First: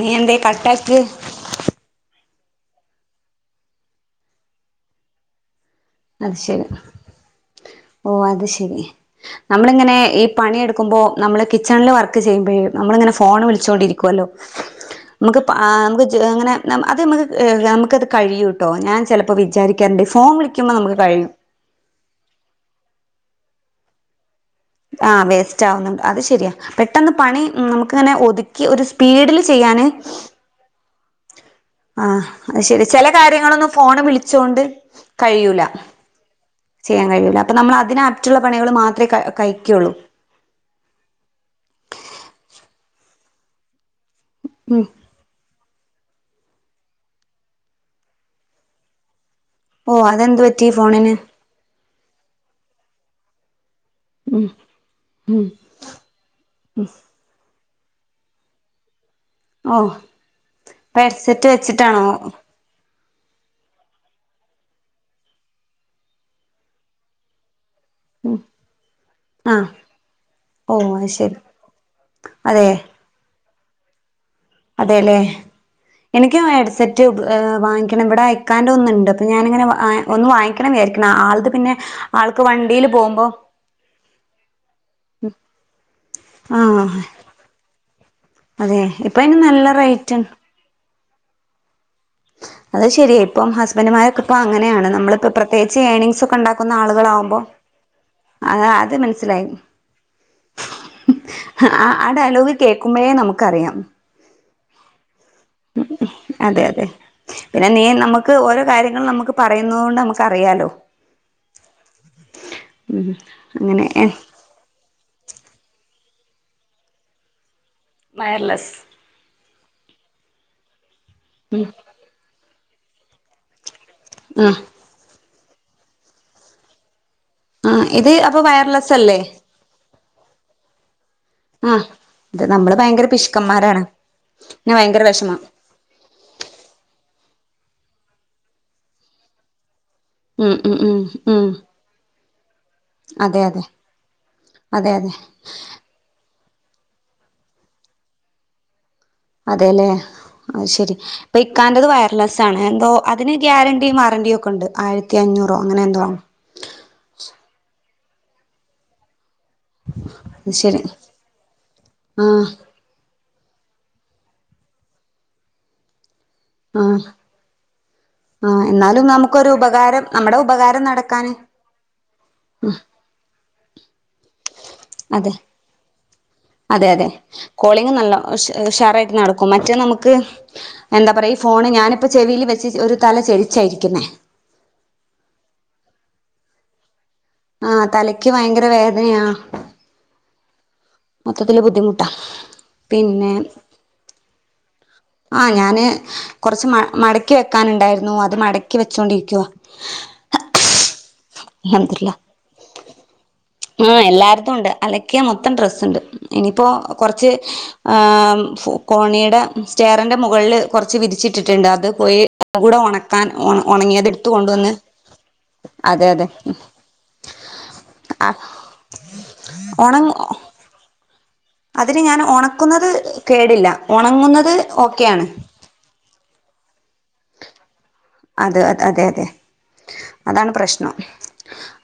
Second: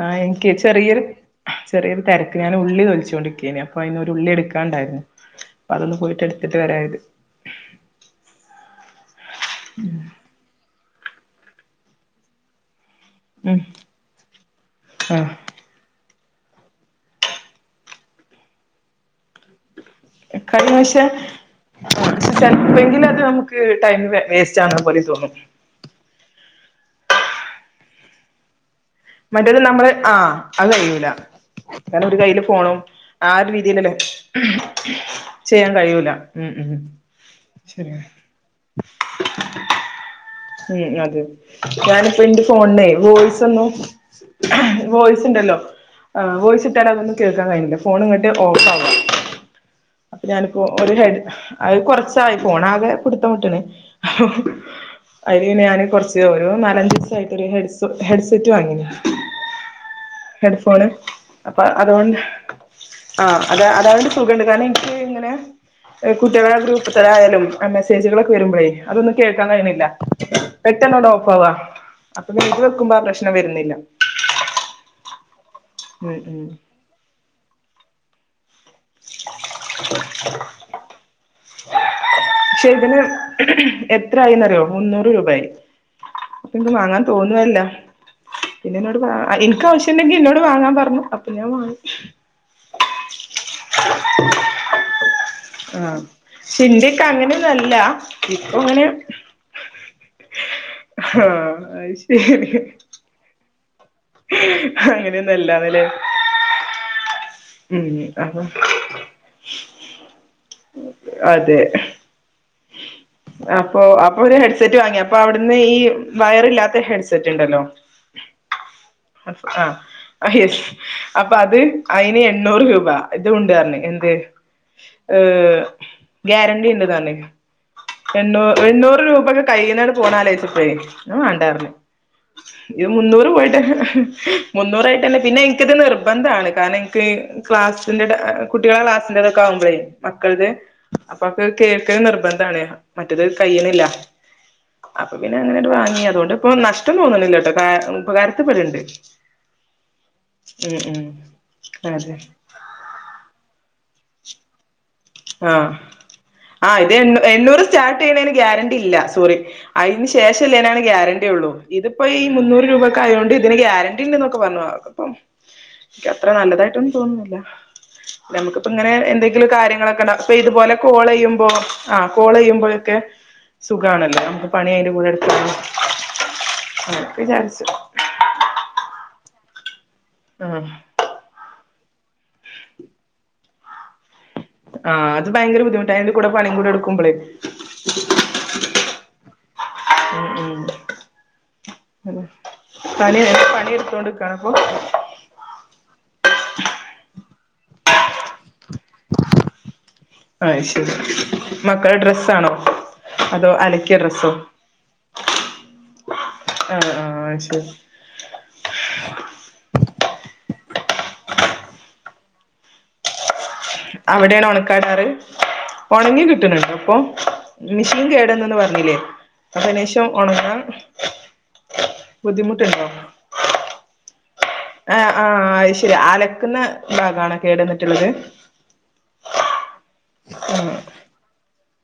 നീ ആഹ് എന്തേ എനക്ക് കട്ടാക്ക് ചെറിയരു ചെറിയൊരു തെരക്ക് ഞാൻ ഉള്ളി തോലിച്ചോണ്ടിരിക്കേന്നു അപ്പൊ അയിനൊരു ഉള്ളി എടുക്കാണ്ടായിരുന്നു അപ്പൊ അതൊന്ന് പോയിട്ട് അത് എടുത്തിട്ട് ശരി വരാരുതി ഓ അത് ശരി നമ്മളിങ്ങനെ ഈ പണിയെടുക്കുമ്പോൾ നമ്മള് കിച്ചണില് വർക്ക് ചെയ്യുമ്പോഴും നമ്മളിങ്ങനെ ഫോ ഫോൺ ഉം വിളിച്ചോണ്ടിരിക്കുവല്ലോ ആ നമുക്ക് നമുക്ക് അങ്ങനെ അത് നമുക്ക് നമുക്കത് കഴിയൂട്ടോ ഞാൻ ചെലപ്പോ വിചാരിക്ക കഴിഞ്ഞ പക്ഷെ ചെലപ്പേങ്കിലത് നമുക്ക് ടൈം വേസ്റ്റ് ആവുന്ന പോലെ ആഹ് തോന്നും വേസ്റ്റ് ആവുന്നുണ്ട് അത് ശെരിയാ പെട്ടെന്ന് പണി നമുക്കിങ്ങനെ ഒതുക്ക ക്കി ഒരു സ്പീഡില് മറ്റേത് ചെയ്യാൻ നമ്മള് ആ അത് കയ്യൂല ആഹ് അത് ശരി ചെല കാര്യങ്ങളൊന്നും രീതിയിലല്ലേ ഫോണ് വിളിച്ചോണ്ട് കഴിയുല ചെയ്യാൻ കഴിയൂല ഉം ഉം ചെയ്യാൻ കഴിയൂല. അപ്പൊ ശരിയാണ് നമ്മളതിനാപ്റ്റുള്ള പണികള് മാത്രേ ക കയിക്കുള്ളൂ. ഉം അതെ. ഞാനിപ്പോ ഇന്റെ ഫോണിന്നെ വോയ്സൊന്നു ഉം വോയ്സ്ണ്ടല്ലോ അ വോയിസിട്ടാലതൊന്നും കേൾക്കാൻ കഴിയൂല്ല. ഫോണ് ഇങ്ങട്ട് ഓഫാവാ. ഓ അപ്പൊ അതെന്ത് ഞാനിപ്പോ പറ്റി ഒരു ഫോണിന് ഹെഡ് അഹ് കൊറച്ചായി ഫോണാകെ പിടുത്തംവിട്ടിന്. അയ്ല് പിന്നെ ഞാന് കൊറച്ച് ഓരൊ നാലഞ്ച് യിട്ടൊരു ഹെഡ്സ് ഹെഡ് സെറ്റ് വാങ്ങീന്. ഓഹ്. ഹെഡ്ഫോണ് അപ്പൊ അതുകൊണ്ട് ആഹ് അത അതായണ്ട് സുഖണ്ട്. കാരണം എനിക്കിങ്ങനെ കുട്ട്യാളെ ഗ്രൂപ്പ്ത്തതായാലും മെസ്സേജുകളൊക്കെ വരുമ്പഴേ അതൊന്നും കേൾക്കാൻ ആഹ് കഴിയണില്ല. ഓ അത് ശരി പെട്ടെന്നോടോഫാവാ. അപ്പൊ ഇത് അതെ വെക്കുമ്പോ ആ പ്രശ്നം വരുന്നില്ല. അതെലെ ഉം എനിക്ക് ഉം ഹെഡ്സെറ്റ് വാങ്ങിക്കണം ഇവിടെ ഇക്കാന്റോന്നുണ്ട്. അപ്പൊ ഞാനിങ്ങനെ അ ഒന്ന് വാങ്ങിക്കണംന്ന് വിചാരിക്കണ്. ആൾത് പിന്നെ ആൾക്ക് വണ്ടിയില് പോമ്പോ എത്രായിന്നറിയോ മുന്നൂറ് രൂപയായി. ആഹ്. തു അല്ല. അതെ പിന്നെന്നോട് ഇപ്പൊ അയിന് നല്ല ഇൻക്കാവശ്യണ്ടെങ്കി റേറ്റ് ഇന്നോട് വാങ്ങാൻ പറഞ്ഞു അപ്പൊ ഞാൻ വാങ്ങി. അത് ശെരിയെ ഇപ്പം ഹസ്ബന്റ്മാരൊക്കെ ഇപ്പം അങ്ങനെയാണ്. നമ്മളിപ്പോ പ്രത്യേകിച്ച് ഏണിങ്സൊക്കെ ഇണ്ടാക്കുന്ന ആളുകളാകുമ്പോ ഇല്ലാ ആഹ് ആത് മനസ്സിലായി. ആഹ് അ അത് ആഹ് അ ഡയലോഗ് കേ കുമ്മേ നമുക്കറിയാം. അങ്ങനെയൊന്നല്ലാന്നല്ലേ? അതെ അതെ. പിന്നെ നീ നമുക്ക് അപ്പൊ ഓരോ കാര്യങ്ങൾ നമുക്ക് പറയുന്നതോണ്ട് നമുക്കറിയാലോ. അതെ ഉം അപ്പൊ അങ്ങനെ ഏഹ് അപ്പൊ ഹെഡ്സെറ്റ് വാങ്ങിയ പ്പ അവിടുന്ന് ഈ വയറില്ലാത്ത ഹെഡ്സെറ്റ്ണ്ടല്ലോ? വയർലെസ്. ആഹ് യെസ്. അപ്പൊ അത് അയ്ന് എണ്ണൂറ് രൂപ ഇതുണ്ടർഞ്ഞ് ആ ഏഹ് ഗ്യാരണ്ടി ഇണ്ട്ന്നറഞ്ഞ്. ആ ഇത് അപ്പൊ എണ്ണൂ വയർലെസ് എണ്ണൂറ് അല്ലേ രൂപക്കെ കയ്യീന്നട് പോണാലോയ്ച്ചപ്പേ അഹ് വേ ണ്ടാർഞ്ഞ്. ആ ഇത് നമ്മള് ഇജ് ഭയങ്കര മുന്നൂർ പോയിട്ടെന്നെ പിശുക്കന്മാരാണ് പിന്നെ ഭയങ്കര മുന്നൂറായിട്ടെന്നെ വിഷമം പിന്നെ ക്കിത് നിർബന്ധാണ്. കാരണെനിക്ക് ക്ലാസ്സിന്റെ കുട്ടിയളെ ക്ലാസ്സിന്റെതൊക്കെ ആവുമ്പോഴേ മക്കൾത്. ഉം ഉം ഉം അപ്പൊക്കെ ഉം കേൾക്കല് നിർബന് ആണ്. മറ്റെത് അതെ അതെ കയ്യ്ണില്ല. അതെ അതെ അപ്പൊ പിന്നെ അങ്ങനൊരു വാങ്ങി അതോണ്ട് ഇപ്പോം നഷ്ടം തോന്നണില്ലട്ടോ കാരണം ഉപഗാരത്തിപ്പെട്ണ്ട്. അതെല്ലേ. അയ് ശെരി. ഇപ്പ ഇക്കാന്റത് അതെ വയർലെസ്സാണ്. എന്തോ അതിന് ഗ്യാരൻ ണ്ടീ വാറണ്ടിയൊക്കെണ്ട്. ആയിരത്തി അഞ്ഞൂറോ ആഹ് അങ്ങനെ എന്തോ ആണ്. ആഹ് ഇത് എണ്ണൂ എണ്ണൂറ് സ്റ്റാർട്ടേയ്യണേന് ഗ്യാരണ്ടി ഇല്ല സോറി അയ്ന് അത് ശേഷള്ളേനാണ് ശരി ഗ്യാരണ്ടി ഉള്ളൂ. ഇതിപ്പോ ഈ ആ മുന്നൂറ് രൂപയ്ക്കായോണ്ട് ഇതിന് ഗ്യാര ണ്ടിന്നൊക്കെ പർഞ് ആകപ്പം. ക്കത്ര ആ നല്ലതായിട്ടൊന്നും തോന്നുന്നില്ല. ആ നമുക്കിപ്പ ഇങ്ങനെ എന്നാലും എന്തെങ്കിലും നമുക്കൊരു കാര്യങ്ങളൊ ഉപകാരം അപ്പൊ നമ്മുടെ ഇതുപോലെ ഉപകാരം നടക്കാന് കോളെയുമ്പോ ആഹ് കോളെയുമ്പോഴൊക്കെ സുഖാണല്ലോ. നമുക്ക് പണി അയ്ന്റെ കൂടെ എടുക്ക അതെ അതെ അതെ. കോളിങ് നല്ല ഉഷ് ഉഷാറായിട്ട് നടക്കും. മറ്റേ നമുക്ക് ആഹ്. എന്താ പറയ് ഈ ഫോണ് ഞാനിപ്പോ ചെവീല് വെച്ച് ഒരു തല ചെരിച്ചായിരിക്കുന്നേ. ആഹ് അത് ഭയങ്കര ബുദ്ധിമുട്ട. അയ്ന്റെ കൂടെ പണിയും കൂടെ എടുക്കുമ്പളേ ആഹ് തലയ്ക്ക് ഭയങ്കര വേദനയാ. ഉം ഉം മൊത്തത്തില് ബുദ്ധിമുട്ടാ പണി പിന്നെ പണി എടുത്തോണ്ട് [unintelligible] ആഹ് ഞാന് കൊറച്ച് മ മടക്കി വെക്കാാനുണ്ടായിരുന്നു അത് മടക്കി വെച്ചോണ്ടിരിക്കുവ അഹ് ശരി മക്കള ഡ്രെസ്സാണോ ആഹ് എല്ലാര്തുണ്ട് അലക്കിയാ മൊത്തം ഡ്രെസ്സുണ്ട് ഇനിയിപ്പോ ആഹ് കൊറച്ച് ആഹ് ശരി ആഹ് കോണീടെ സ്റ്റേറിൻ്റെ മുകളിൽ കുറച്ച് വിരിച്ചിട്ടിട്ടുണ്ട് അത് പോയി [unintelligible] കൂടെ ഉണക്കാൻ ഓണം അവിടെയാണാ ഒണക്കാൻ ഇടാറ് അതെ ഒണങ്ങി അതെ കിട്ടുന്നുണ്ടോപ്പം മിഷ്യൻ കേട് വന്നണ്ണ് പറഞ്ഞില്ലേ അപ്പൊ അയിന് ഒണ ശേഷം ഒണങ്ങാൻ അതിന് ഞാൻ ബുദ്ധിമുട്ടുണ്ടോ ഒണക്കുന്നത് കേടില്ലാ ഒണങ്ങുന്നത് ആഹ് ആഹ് അയ് ശെരി അലക്കുന്ന ഭാഗാണോ കേടന്നിട്ട്ള്ളത് അത് അതെ അതെ അതാണ് ആഹ് പ്രശ്നം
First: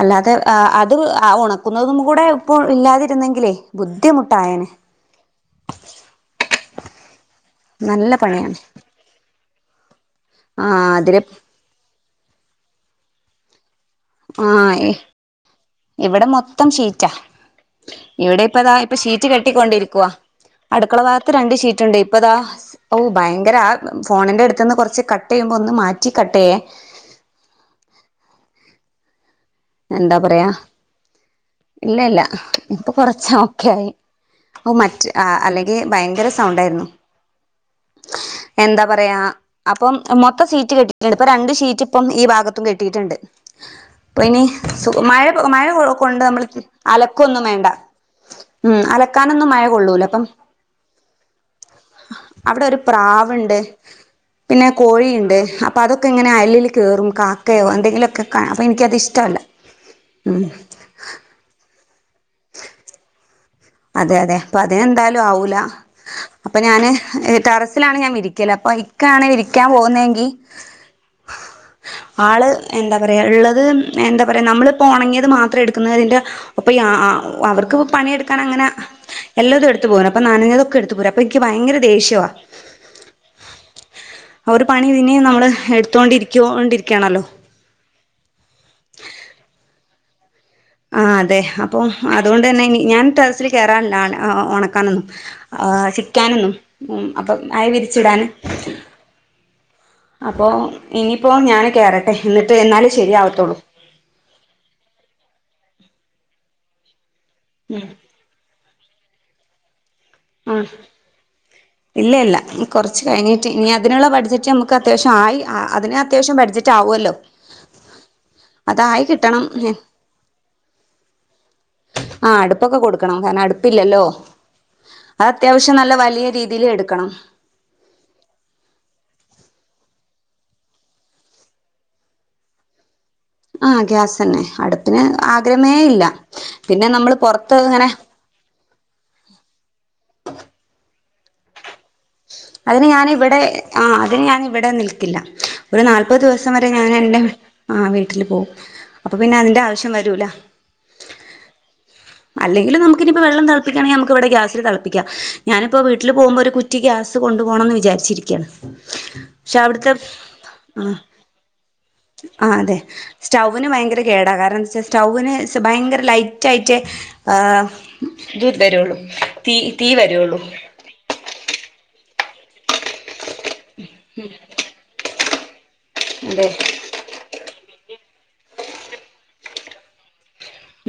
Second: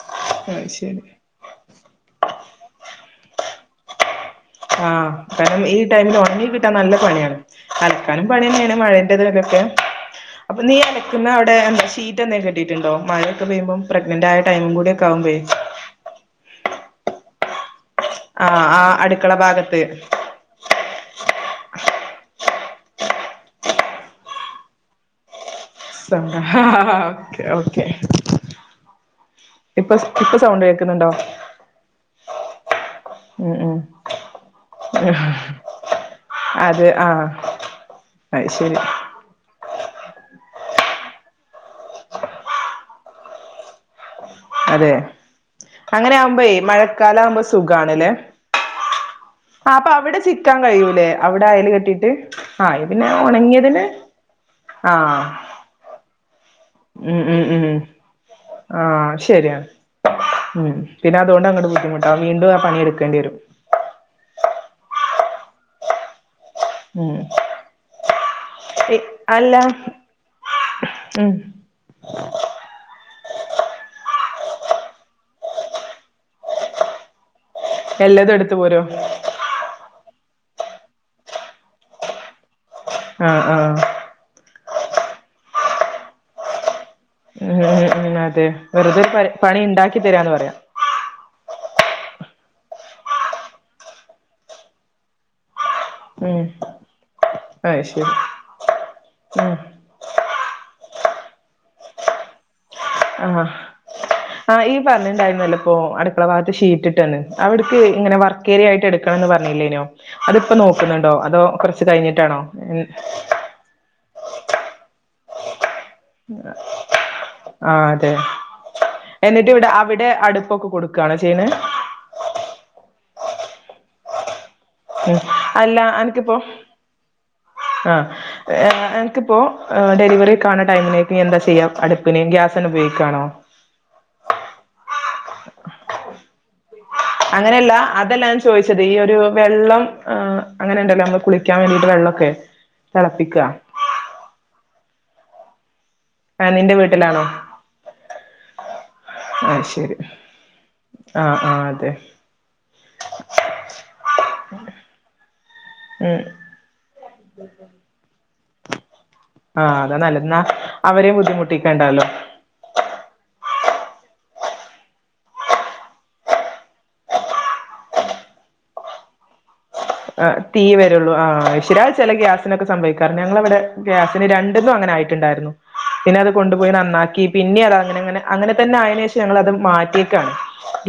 അല്ലാതെ ഏഹ് അത് ആ ഒണ ക്കുന്നതും കൂടെ ഇപ്പോൾ ഇല്ലാതിരുന്നെങ്കിലേ ബുദ്ധിമുട്ടായേനെ ആഹ് കാരണം ഈ ടൈമില് ഒണങ്ങി കിട്ടാൻ നല്ല പണിയാണ് നല്ല അലക്കാനും പണിയാണ് പണിയെന്നെയാണ് മഴേന്റെതിലൊക്കെ അപ്പ ആ നീ അതില് അലക്കുന്ന അവിടെ എന്താ ഷീറ്റ് എന്തെ കെട്ടീട്ടുണ്ടോ മഴയൊക്കെ പെയ്യുമ്പം ആ പ്രഗ്നന്റന്റായ ടൈമും കൂടി ഒക്കെ ആവുമ്പെ ഇവിടെ മൊത്തം ഷീറ്റാ ഇവിടെ ആഹ് ഇപ്പതാ ആ ഇപ്പൊ ഷീറ്റ് അടുക്കള ഭാഗത്ത് കെട്ടിക്കൊണ്ടിരിക്കുവാ അടുക്കള ഭാഗത്ത് രണ്ട് ഷീറ്റുണ്ട് ഇപ്പൊ ഇതാ ഓ ഭയങ്കര ആ ഫോണിന്റെ അടുത്ത്ന്ന് കൊറച്ച് കട്ട് ചെയ്യുമ്പോ ഒന്ന് മാറ്റ് സൗണ്ടാ ആഹ് ഓക്കെ ഓക്കെ ഇപ്പൊ എന്താ ഇപ്പൊ പറയാ സൗണ്ട് കേൾക്കുന്നുണ്ടോ ഇല്ല ഇല്ലാ ഇപ്പൊ കൊറച്ച് ഉം ഓക്കെ ഉം ആയി ഓഹ് മറ്റ് ആഹ് അല്ലെങ്കി ഭയങ്കര അത് സൗണ്ടായിരുന്നു ആഹ് അത് ശരി എന്താ പറയാ അപ്പം മൊത്തം ഷീറ്റ് കെട്ടിയിട്ട്ണ്ട് ഇപ്പൊ രണ്ട് ഷീറ്റ് ഇപ്പം ഈ ഭാഗത്തും കെട്ടിയിട്ട്ണ്ട് അപ്പൊ ഇനി സു അതെ മഴ മഴ അങ്ങനെ കൊണ്ട് നമ്മള് ആകുമ്പോയേ മഴക്കാലം ആകുമ്പോ അലക്കൊന്നും വേണ്ടാ സുഖാണല്ലേ ഉം അലക്കാനൊന്നും മഴ ആഹ് അപ്പൊ കൊള്ളൂലാ അവിടെ അപ്പം ചിക്കാൻ കഴിയൂലേ അവിടെ അയല് കെട്ടിയിട്ട് ആഹ് അവിടൊരു ഇത് പിന്നെ പ്രാവ്ണ്ട് ഉണങ്ങിയതിന് പിന്നെ ആഹ് കോഴിയുണ്ട് അപ്പ അതൊക്കെ ഇങ്ങനെ അയലില് കേറും ഉം ഉം കാക്കയോ ഉം എന്തെങ്കിലൊക്കെ കാ അപ്പോ എനിക്കത്ഷ് ആഹ് ശരിയാണ് ഉം പിന്നെ അതുകൊണ്ട് അങ്ങട് ബുദ്ധിമുട്ടാ വീണ്ടും ആ പണിയെടുക്കേണ്ടി വെരും അതെ അതെ അപ്പ അതിന് എന്തായാലും ആവൂലാ അപ്പൊ ഞാന് ഉം ഏഹ് ടെറസിലാണ് ഞാൻ വിരിക്കല് അപ്പൊ ഇക്ക ആണ് അല്ല വിരിക്കാൻ പോകുന്നതെങ്കി ഉം ആള് എന്താ പറയാ ഇള്ളത് എന്താ പറയാ നമ്മളിപ്പോ ഒണങ്ങിയത് മാത്രം എടുക്കുന്നതിൻ്റെ അപ്പൊ ഈ ആ ആ അവർക്ക് എല്ലതു എട് ഇങ്ങനെ എല്ലതും എടുത്ത് പോരും അപ്പൊ നനഞ്ഞതൊക്കെ എടുത്ത്പോരും അപ്പൊ എനിക്ക് ഭയങ്കര ദേഷ്യവാ ആഹ് ആഹ് ആഹ് ഒരു പണി പിന്നിം നമ്മള് എടുത്തോണ്ടിരി ക്കോണ്ടിരിക്കണല്ലോ ഉം ഉം അതെ വെറുതെ [unintelligible] പണി ഇണ്ടാക്കി തരാന്ന് പറയാ ആഹ് അതെ അപ്പൊ അതുകൊണ്ട് തന്നെ ഇനി ഞാൻ ടെറസ്സില് കേറാനില്ലാ [unintelligible] ഒണക്കാനൊന്നും ആഹ് ഉം ചിക്കാനൊന്നും ഉം അപ്പം അയ അത് ശരി വിരിച്ചിടാന് ഉം അപ്പോ ഇനിയിപ്പോ ഞാന് കേറട്ടെ ഇന്നിട്ട് ഇന്നാല് ആഹ് ആഹ് ഇയ്യ് പറഞ്ഞിണ്ടായിരുന്നല്ലോ ഇപ്പോ അടുക്കള ഭാഗത്ത് ഷീറ്റ്ട്ട് ട്ട്ന്ന് അവിടെക്ക് ഇങ്ങനെ വർക്കേരിയ ആയിട്ട് എടുക്കണന്ന് പറഞ്ഞില്ലേനിയോ? അതിപ്പോ ആഹ് നോക്കുന്നുണ്ടോ അതോ കൊറച്ച് കഴിഞ്ഞിട്ടാണോ എൻ റ്റ് ഇനി അതിനുള്ള ബഡ്ജറ്റ് നമ്മക്ക് അത്യാവശ്യം ആയി ആഹ് അതിന് അത്യാവശ്യം ബഡ്ജറ്റ് ആവുവല്ലോ ആഹ് അതായി കിട്ടണം ന്റെ അടുപ്പൊക്കെ കൊടുക്കുവാണോ ചെയ്യ്ണെ ആഹ് അടുപ്പൊക്കെ കൊടുക്കണം കാരണം അടുപ്പില്ലല്ലോ ഉം. അത് അത്യാവശ്യം നല്ല വലിയ രീതിയില് എടുക്കണം ആഹ് അൻക്കിപ്പോ ഡെലിവറി കാണ ടൈമിനേക്ക് എന്താ ചെയ്യാം അട്പ്പിന് ഗ്യാസന്നെ ഉപയോഗിക്കാണോ? ആഹ് ഗ്യാസന്നെ അടുപ്പിന് ആദ്യമേ ഇല്ല പിന്നെ നമ്മള് അങ്ങനെയല്ല അതല്ല ഞാ ചോദിച്ചത് ഈ ഒരു വെള്ളം അങ്ങനെണ്ടല്ലോ നമ്മള് കുളിക്കാൻ വേണ്ടിട്ട് വെള്ളം അതിന് ഞാനിവിടെ ആഹ് അതിന് ഞാനിവിടെ നിൽക്കില്ല. ഒരു നാൽപ്പത് ആ, ദിവസം വരെ നിന്റെ ഞാൻ എൻ്റെ വീട്ടിലാണോ വീട്ടിൽ പോവും അപ്പൊ പിന്നെ അതിൻ്റെ ആവിശ്യം വരൂല്ല. ആഹ് ആഹ് അതെ. അല്ലെങ്കില് നമുക്കിപ്പോ വെള്ളം തിളപ്പിക്കണെങ്കി നമുക്കിവിടെ ഗ്യാസി തിളപ്പിക്ക ഞാനിപ്പോ വീട്ടില് ഉം പോകുമ്പോ ഒരു കു റ്റി ഗ്യാസ് കൊണ്ടു പോണംന്ന് വിചാരിച്ചിരിക്കയാണ്. പക്ഷെ ആഹ് അവിടുത്തെ അത നല്ല ന്നാ അവരെ ബുദ്ധിമുട്ടിക്കണ്ടാല്ലോ. ആഹ് അതെ. സ്റ്റൗവിന് ഭയങ്കര കേടാ കാരണം എന്താ വെച്ചാ സ്റ്റൗവിന് ഭയങ്കര ലൈറ്റായി, റ്റ് ആഹ് രുള്ളു തി ആഹ് തീ വരുള്ളൂ ആഹ് അഹ് ശെര്യ അഹ് ചെല ഗ്യാസിനൊക്കെ സംഭവിക്കാറ്ണ്ട് ഞങ്ങളവിടെ ഗ്യാസിന് രണ്ട് ന്നും അങ്ങനെ ആയിട്ട്ണ്ടായിരുന്നു പിന്നെ അത് അതെ കൊണ്ടുപോയി നന്നാക്കി, പിന്നെ അതങ്ങനെങ്ങനെ അങ്ങനെ തന്നെ ആയെന് ശേഷം ഞങ്ങൾ അത് മാറ്റിയേക്കാണ്.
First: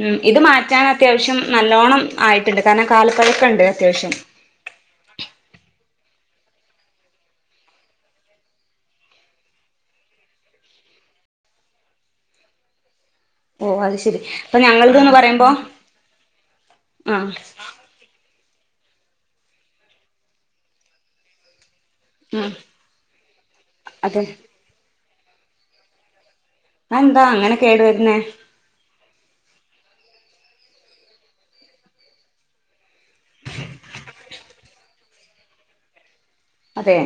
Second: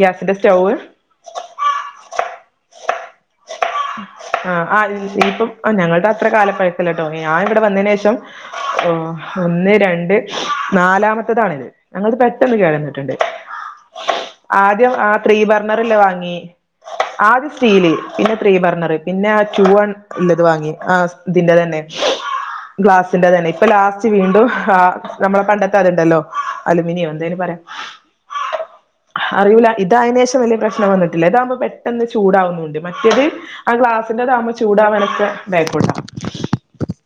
ഉം ഇത് സ്റ്റൗവ് മാറ്റാൻ അത്യാവശ്യം നല്ലോണ്ണം ആയിട്ട്ണ്ട് കാരണം കാലപ്പഴക്കണ്ട്. അത്യാവശ്യം ആഹ് ആഹ് ഇനിപ്പം അ ഞങ്ങള്ടെ അത്ര കാലപ്പഴക്കില്ലട്ടോ ഏ ആ ഇങ്ങടെ വന്നെ നെഷം, ഓ ഒന്ന് രണ്ട് നാലാമത്തതാണിത്. ഞങ്ങള്ത് പെട്ടെന്ന് കേടന്ന്ട്ട്ണ്ട് ഓ അത് ശരി അപ്പൊ ആദ്യം ഞങ്ങളത്ന്ന് ആഹ് ത്രീ പറയുമ്പോ ബർണറല്ലേ വാങ്ങി ആ ആദ്യ സ്റ്റീല് പിന്നെ ത്രീ ബർണർ പിന്നെ ആഹ് ടു ഉള്ളത് വാങ്ങി ആഹ് ഇതിന്റെ തന്നെ. ആ ഗ്ലാസിന്റെതന്നെ ഇപ്പ ലാസ്റ്റ് അതെ വീണ്ടും ആഹ് നമ്മളെ പണ്ടത്തെ അത്ണ്ടല്ലോ അലുമിനിയോ അതെന്താ എന്തേനു പറയ? അങ്ങനെ കേടു വരുന്നേ അറിയൂല ഇത് അയേനെഷം വലിയ പ്രശ്നം വന്നിട്ടില്ല ഇതാവുമ്പോ പെട്ടെന്ന് ചൂടാവുന്നുണ്ട് മറ്റേ ആഹ് ഗ്ലാസിന്റെതമ്പോ ചൂടാവാനൊക്കെ ബേക്കോട്ട. അതെ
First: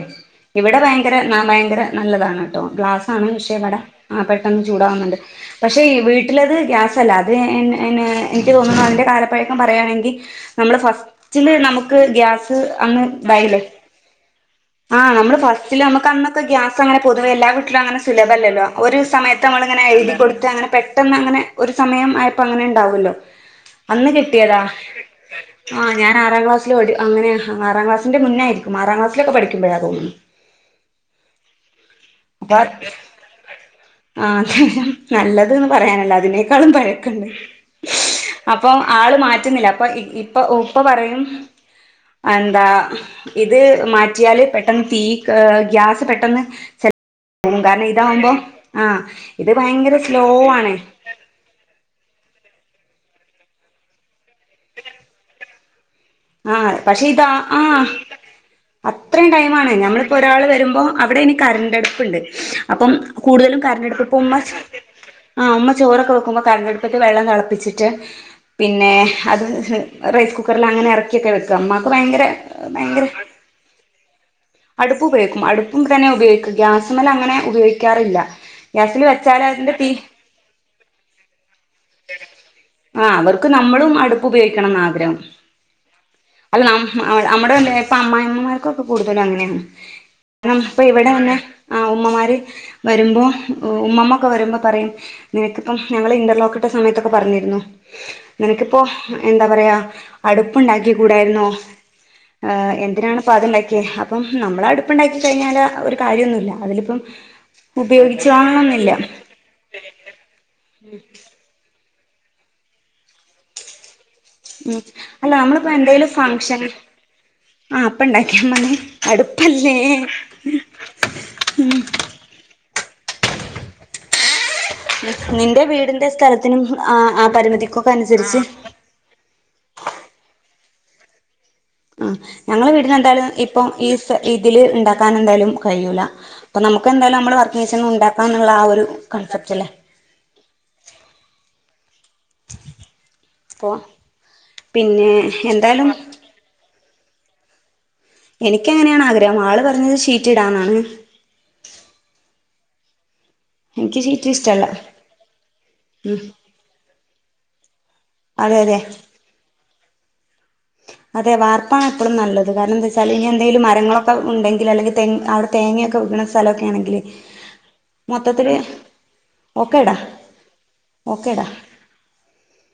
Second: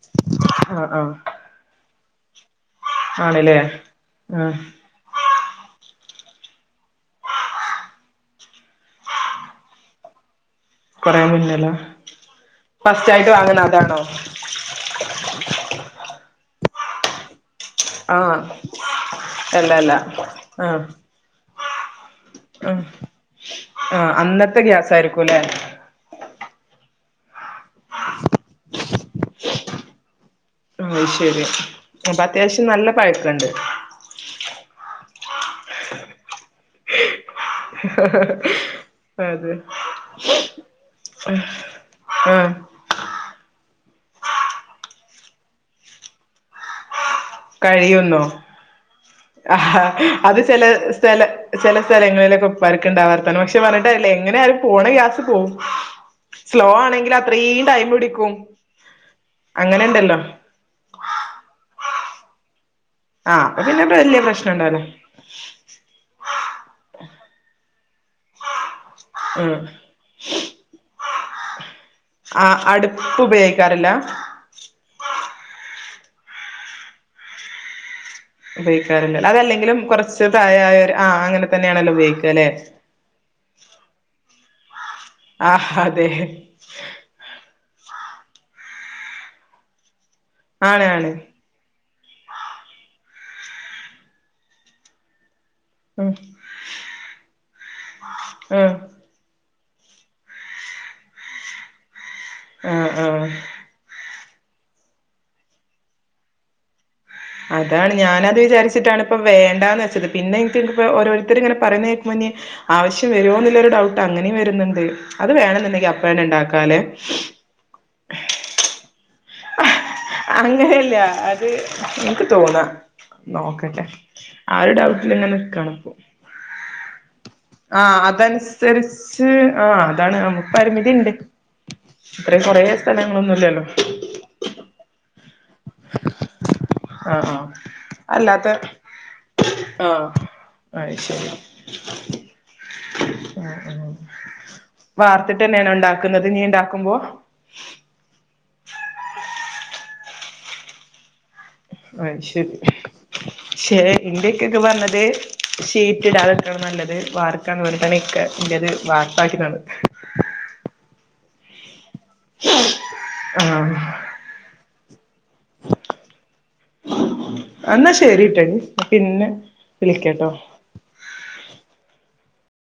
ഇവിടെ ഭയങ്കര ഭയങ്കര നല്ലതാണ് ട്ടോ ഗ്ലാ ആണല്ലേ [unintelligible] വടെ ആഹ് പെട്ടന്ന് ചൂടാവുന്നുണ്ട്. പക്ഷെ വീട്ടിലത് ഗ്യാസല്ല അത് എനി എനിക്ക് തോന്നുന്നു അതിന്റെ കാലപ്പഴക്കം പറയുകയാണെങ്കി, നമ്മള് കൊറേ ഫസ്റ്റില് മുന്നല്ലേ നമുക്ക് ഗ്യാസ് അങ്ങ്തായില്ലേ, ആണോ ആഹ് നമ്മള് ഫസ്റ്റില് അമുക്ക് അന്നൊക്കെ ഗ്യാസ് അങ്ങനെ പൊതുവെല്ല ലങ്ങനെ ആഹ് സുലഭല്ലല്ലോ ഒര് സമയത്ത് നമ്മള് അല്ല ഇങ്ങനെ അല്ല എഴുതി കൊടുത്ത് അങ്ങനെ ആഹ് പെട്ടെന്ന് അങ്ങനെ ഒരു സമയം അ പ്പങ്ങനെ ഉം ഇണ്ടാവുല്ലോ ആഹ് അന്നത്തെ ഗ്യാസായിരിക്കുല്ലെ? ആഹ് ഞാൻ ആറാം ക്ലാസ്സില് പ അങ്ങനെ ആറാം ക്ലാസിന്റെ മുന്നായിരിക്കും ആറാം ക്ലാസിലൊക്കെ പഠിക്കുമ്പഴ തോന്നുന്നു ആഹ് ശരി അപ്പൊ അപ്പ അത്യാവശ്യം നല്ല പയക്കണ്ട്. ആഹ് നല്ലത് ന്ന് പറയാനില്ല അതിനേക്കാളും പഴക്കണ്ട്. അപ്പൊ ആള് അത് മാറ്റുന്നില്ല അപ്പൊ ഇപ്പൊ ഉപ്പ പറയും ആഹ് എന്താ ഇത് മാറ്റിയാല് പെട്ടെന്ന് തീ ഗ്യാസ് പെട്ടെന്ന് പോകും കാരണം കഴിയുന്നോ ഇതാവുമ്പോ ആഹ് ഇത് ആഹ് ഭയങ്കര സ്ലോ അത് ചില ആണ് സ്ഥല ചില സ്ഥലങ്ങളിലൊക്കെ ഉപ്പാർക്ക് ഉണ്ടാവാർതാണ് പക്ഷെ പറഞ്ഞിട്ട് കാര്യല്ല എങ്ങനെയാലും പോണ ഗ്യാസ് പോവും. സ്ലോ ആഹ് പക്ഷെ ആണെങ്കിൽ ഇതാ അത്രയും ആഹ് ടൈം പിടിക്കും അത്രയും ടൈമാണ് ഞമ്മളിപ്പോ അങ്ങനെണ്ടല്ലോ ഒരാള് വരുമ്പോ അവിടെ ഇനി കരണ്ടടുപ്പ്ണ്ട് അപ്പം ആഹ് കൂടുതലും അപ്പൊ പിന്നെ വല്യ കരണ്ടടുപ്പുമ്മ പ്രശ്നണ്ടാവൂല ആഹ് ഉമ്മ ചോറൊക്കെ വെക്കുമ്പോ കരണ്ടടുപ്പത്ത് വെള്ളം തിളപ്പിച്ചിട്ട് പിന്നെ അത് ഉം റൈസ് കുക്കറിൽ അങ്ങനെ എറക്കി വെക്ക ഇമ്മാക്ക് ഭയങ്കരെ ആഹ് അടുപ്പ് ഭയങ്കരെ ഉപയോഗിക്കാറില്ല അടുപ്പ് ഉപയോഗിക്കും, അടുപ്പ് തന്നെ ഉപയോഗിക്കും. ഗ്യാസുമ്മേലങ്ങനെ ഉപയോഗിക്കാറില്ല ഗ്യാസിൽ ഉപയോഗിക്കാറുണ്ട്. വെച്ചാൽ അതിന്റെ അതല്ലെങ്കിലും തീ കുറച്ച് പ്രയായവര് ആഹ് അങ്ങനെ തന്നെയാണല്ലോ ഉപയോഗിക്കുക, അല്ലെ ആഹ് അവർക്ക് നമ്മളും അടുപ്പ് ഉപയോഗിക്കണംന്നാ ആഗ്രഹം. ആഹ് അതെ അല്ല നമ്മടെ ഇല്ലേ ഇപ്പൊ അമ്മായിമ്മമാർക്കൊക്കെ കൂടുതലും അങ്ങനെയാണ്. അഹ് ഇപ്പൊ ആണ് ആണ് ഇവിടെ തന്നെ ആഹ് ഉമ്മമാര് വരുമ്പോ ഉമ്മമ്മ ഒക്കെ വരുമ്പോ പറയും നിനക്കിപ്പം ഉം ഞങ്ങൾ ഇന്റർലോക്കിട്ട സമയത്തൊക്കെ പറഞ്ഞിരുന്നു ആഹ് നിനക്കിപ്പോ എന്താ പറയാ, അടുപ്പുണ്ടാക്കി കൂടായിരുന്നോ, ആഹ് എന്തിനാണ് ഇപ്പം അതുണ്ടാ ക്കിയെ. അപ്പം നമ്മള് അടുപ്പുണ്ടാക്കി കഴിഞ്ഞാല് ഒരു കാര്യമൊന്നുമില്ല, അതിലിപ്പം അതാണ് ഉപയോഗിച്ച് ഞാനത് വാങ്ങണംന്നില്ല വിചാരിച്ചിട്ടാണ് ഇപ്പം വേണ്ടാന്ന് വെച്ചത്. പിന്നെ എനിക്കിപ്പോൾ ഓരോരുത്തര് ഇങ്ങനെ പറയുന്ന കേക്കുമ്പോ ഇനി ആവശ്യം വരുമോ എന്നുള്ളൊരു ഡൗട്ട് അങ്ങനെ ഉം വരുന്നുണ്ട്. അത് അല്ല നമ്മളിപ്പോ വേണെന്നുണ്ടെങ്കിൽ അപ്പം തന്നെ ഉണ്ടാക്കാലെ? ആഹ് അപ്പണ്ടാക്കിയാ മതി. അടുപ്പ അങ്ങനെയല്ല അത് എനിക്ക് തോന്നാ, നോക്കട്ടെ ആ ഒരു ഡൗട്ടിലങ്ങനെ നിന്റെ നിക്കാണിപ്പോ, വീടിന്റെ സ്ഥലത്തിനും ആ ആ പരിമിതിക്കൊക്കെ ആഹ് അനുസരിച്ച് അതനുസരിച്ച് ച്ച് ആഹ് അതാണ് നമുക്ക് പരിമിതിണ്ട് ആഹ് ഞങ്ങളെ വീടിന് എന്തായാലും ഇപ്പോ ഇല്ലല്ലോ ഈ ഇതില് ഉണ്ടാക്കാൻ എന്തായാലും കഴിയൂല. അപ്പൊ നമുക്ക് ആഹ് എന്തായാലും നമ്മള് ആഹ് വർക്കിംഗ് കിച്ചൺ ഉണ്ടാക്കാം എന്നുള്ള അല്ലാത്ത ആ ഒരു കൺസെപ്റ്റ് അല്ലേ ആഹ് അയ് ശരി അപ്പൊ പിന്നെ വാർത്തിട്ടന്നെയാണോ എന്തായാലും ഉണ്ടാക്കുന്നത് ഇനി ഉണ്ടാക്കുമ്പോ എനിക്ക് അങ്ങനെയാണ് ആഗ്രഹം, ആള് പറഞ്ഞത് ഷീറ്റിടാന്നാണ് അത് ശരി. പക്ഷേ എനിക്ക് ഷീറ്റ് എന്റിക്കക്കെ ഇഷ്ടല്ല പറഞ്ഞത് ഷീറ്റിട ഉം ഏറ്റവും നല്ലത് വാർക്കാണ് പറഞ്ഞിട്ടാണ് ഇക്ക അതെ അതെ [unintelligible] വാർപ്പാക്കിതന്നത് അതെ വാർപ്പാണ് എപ്പൊളും നല്ലത്, കാരണം എന്താ വെച്ചാല് ഇനി എന്തെങ്കിലും ആഹ് മരങ്ങളൊക്കെ ഉണ്ടെങ്കിൽ അല്ലെങ്കിൽ തെങ്ങ് അവിടെ തേങ്ങയൊക്കെ വീണ സ്ഥലക്കെ ക്കെയാണെങ്കില് എന്നാ ശരിട്ടോ മൊത്തത്തില് ഇനി പിന്നെ വിളിക്കാട്ടോ [unintelligible] ഓക്കേടാ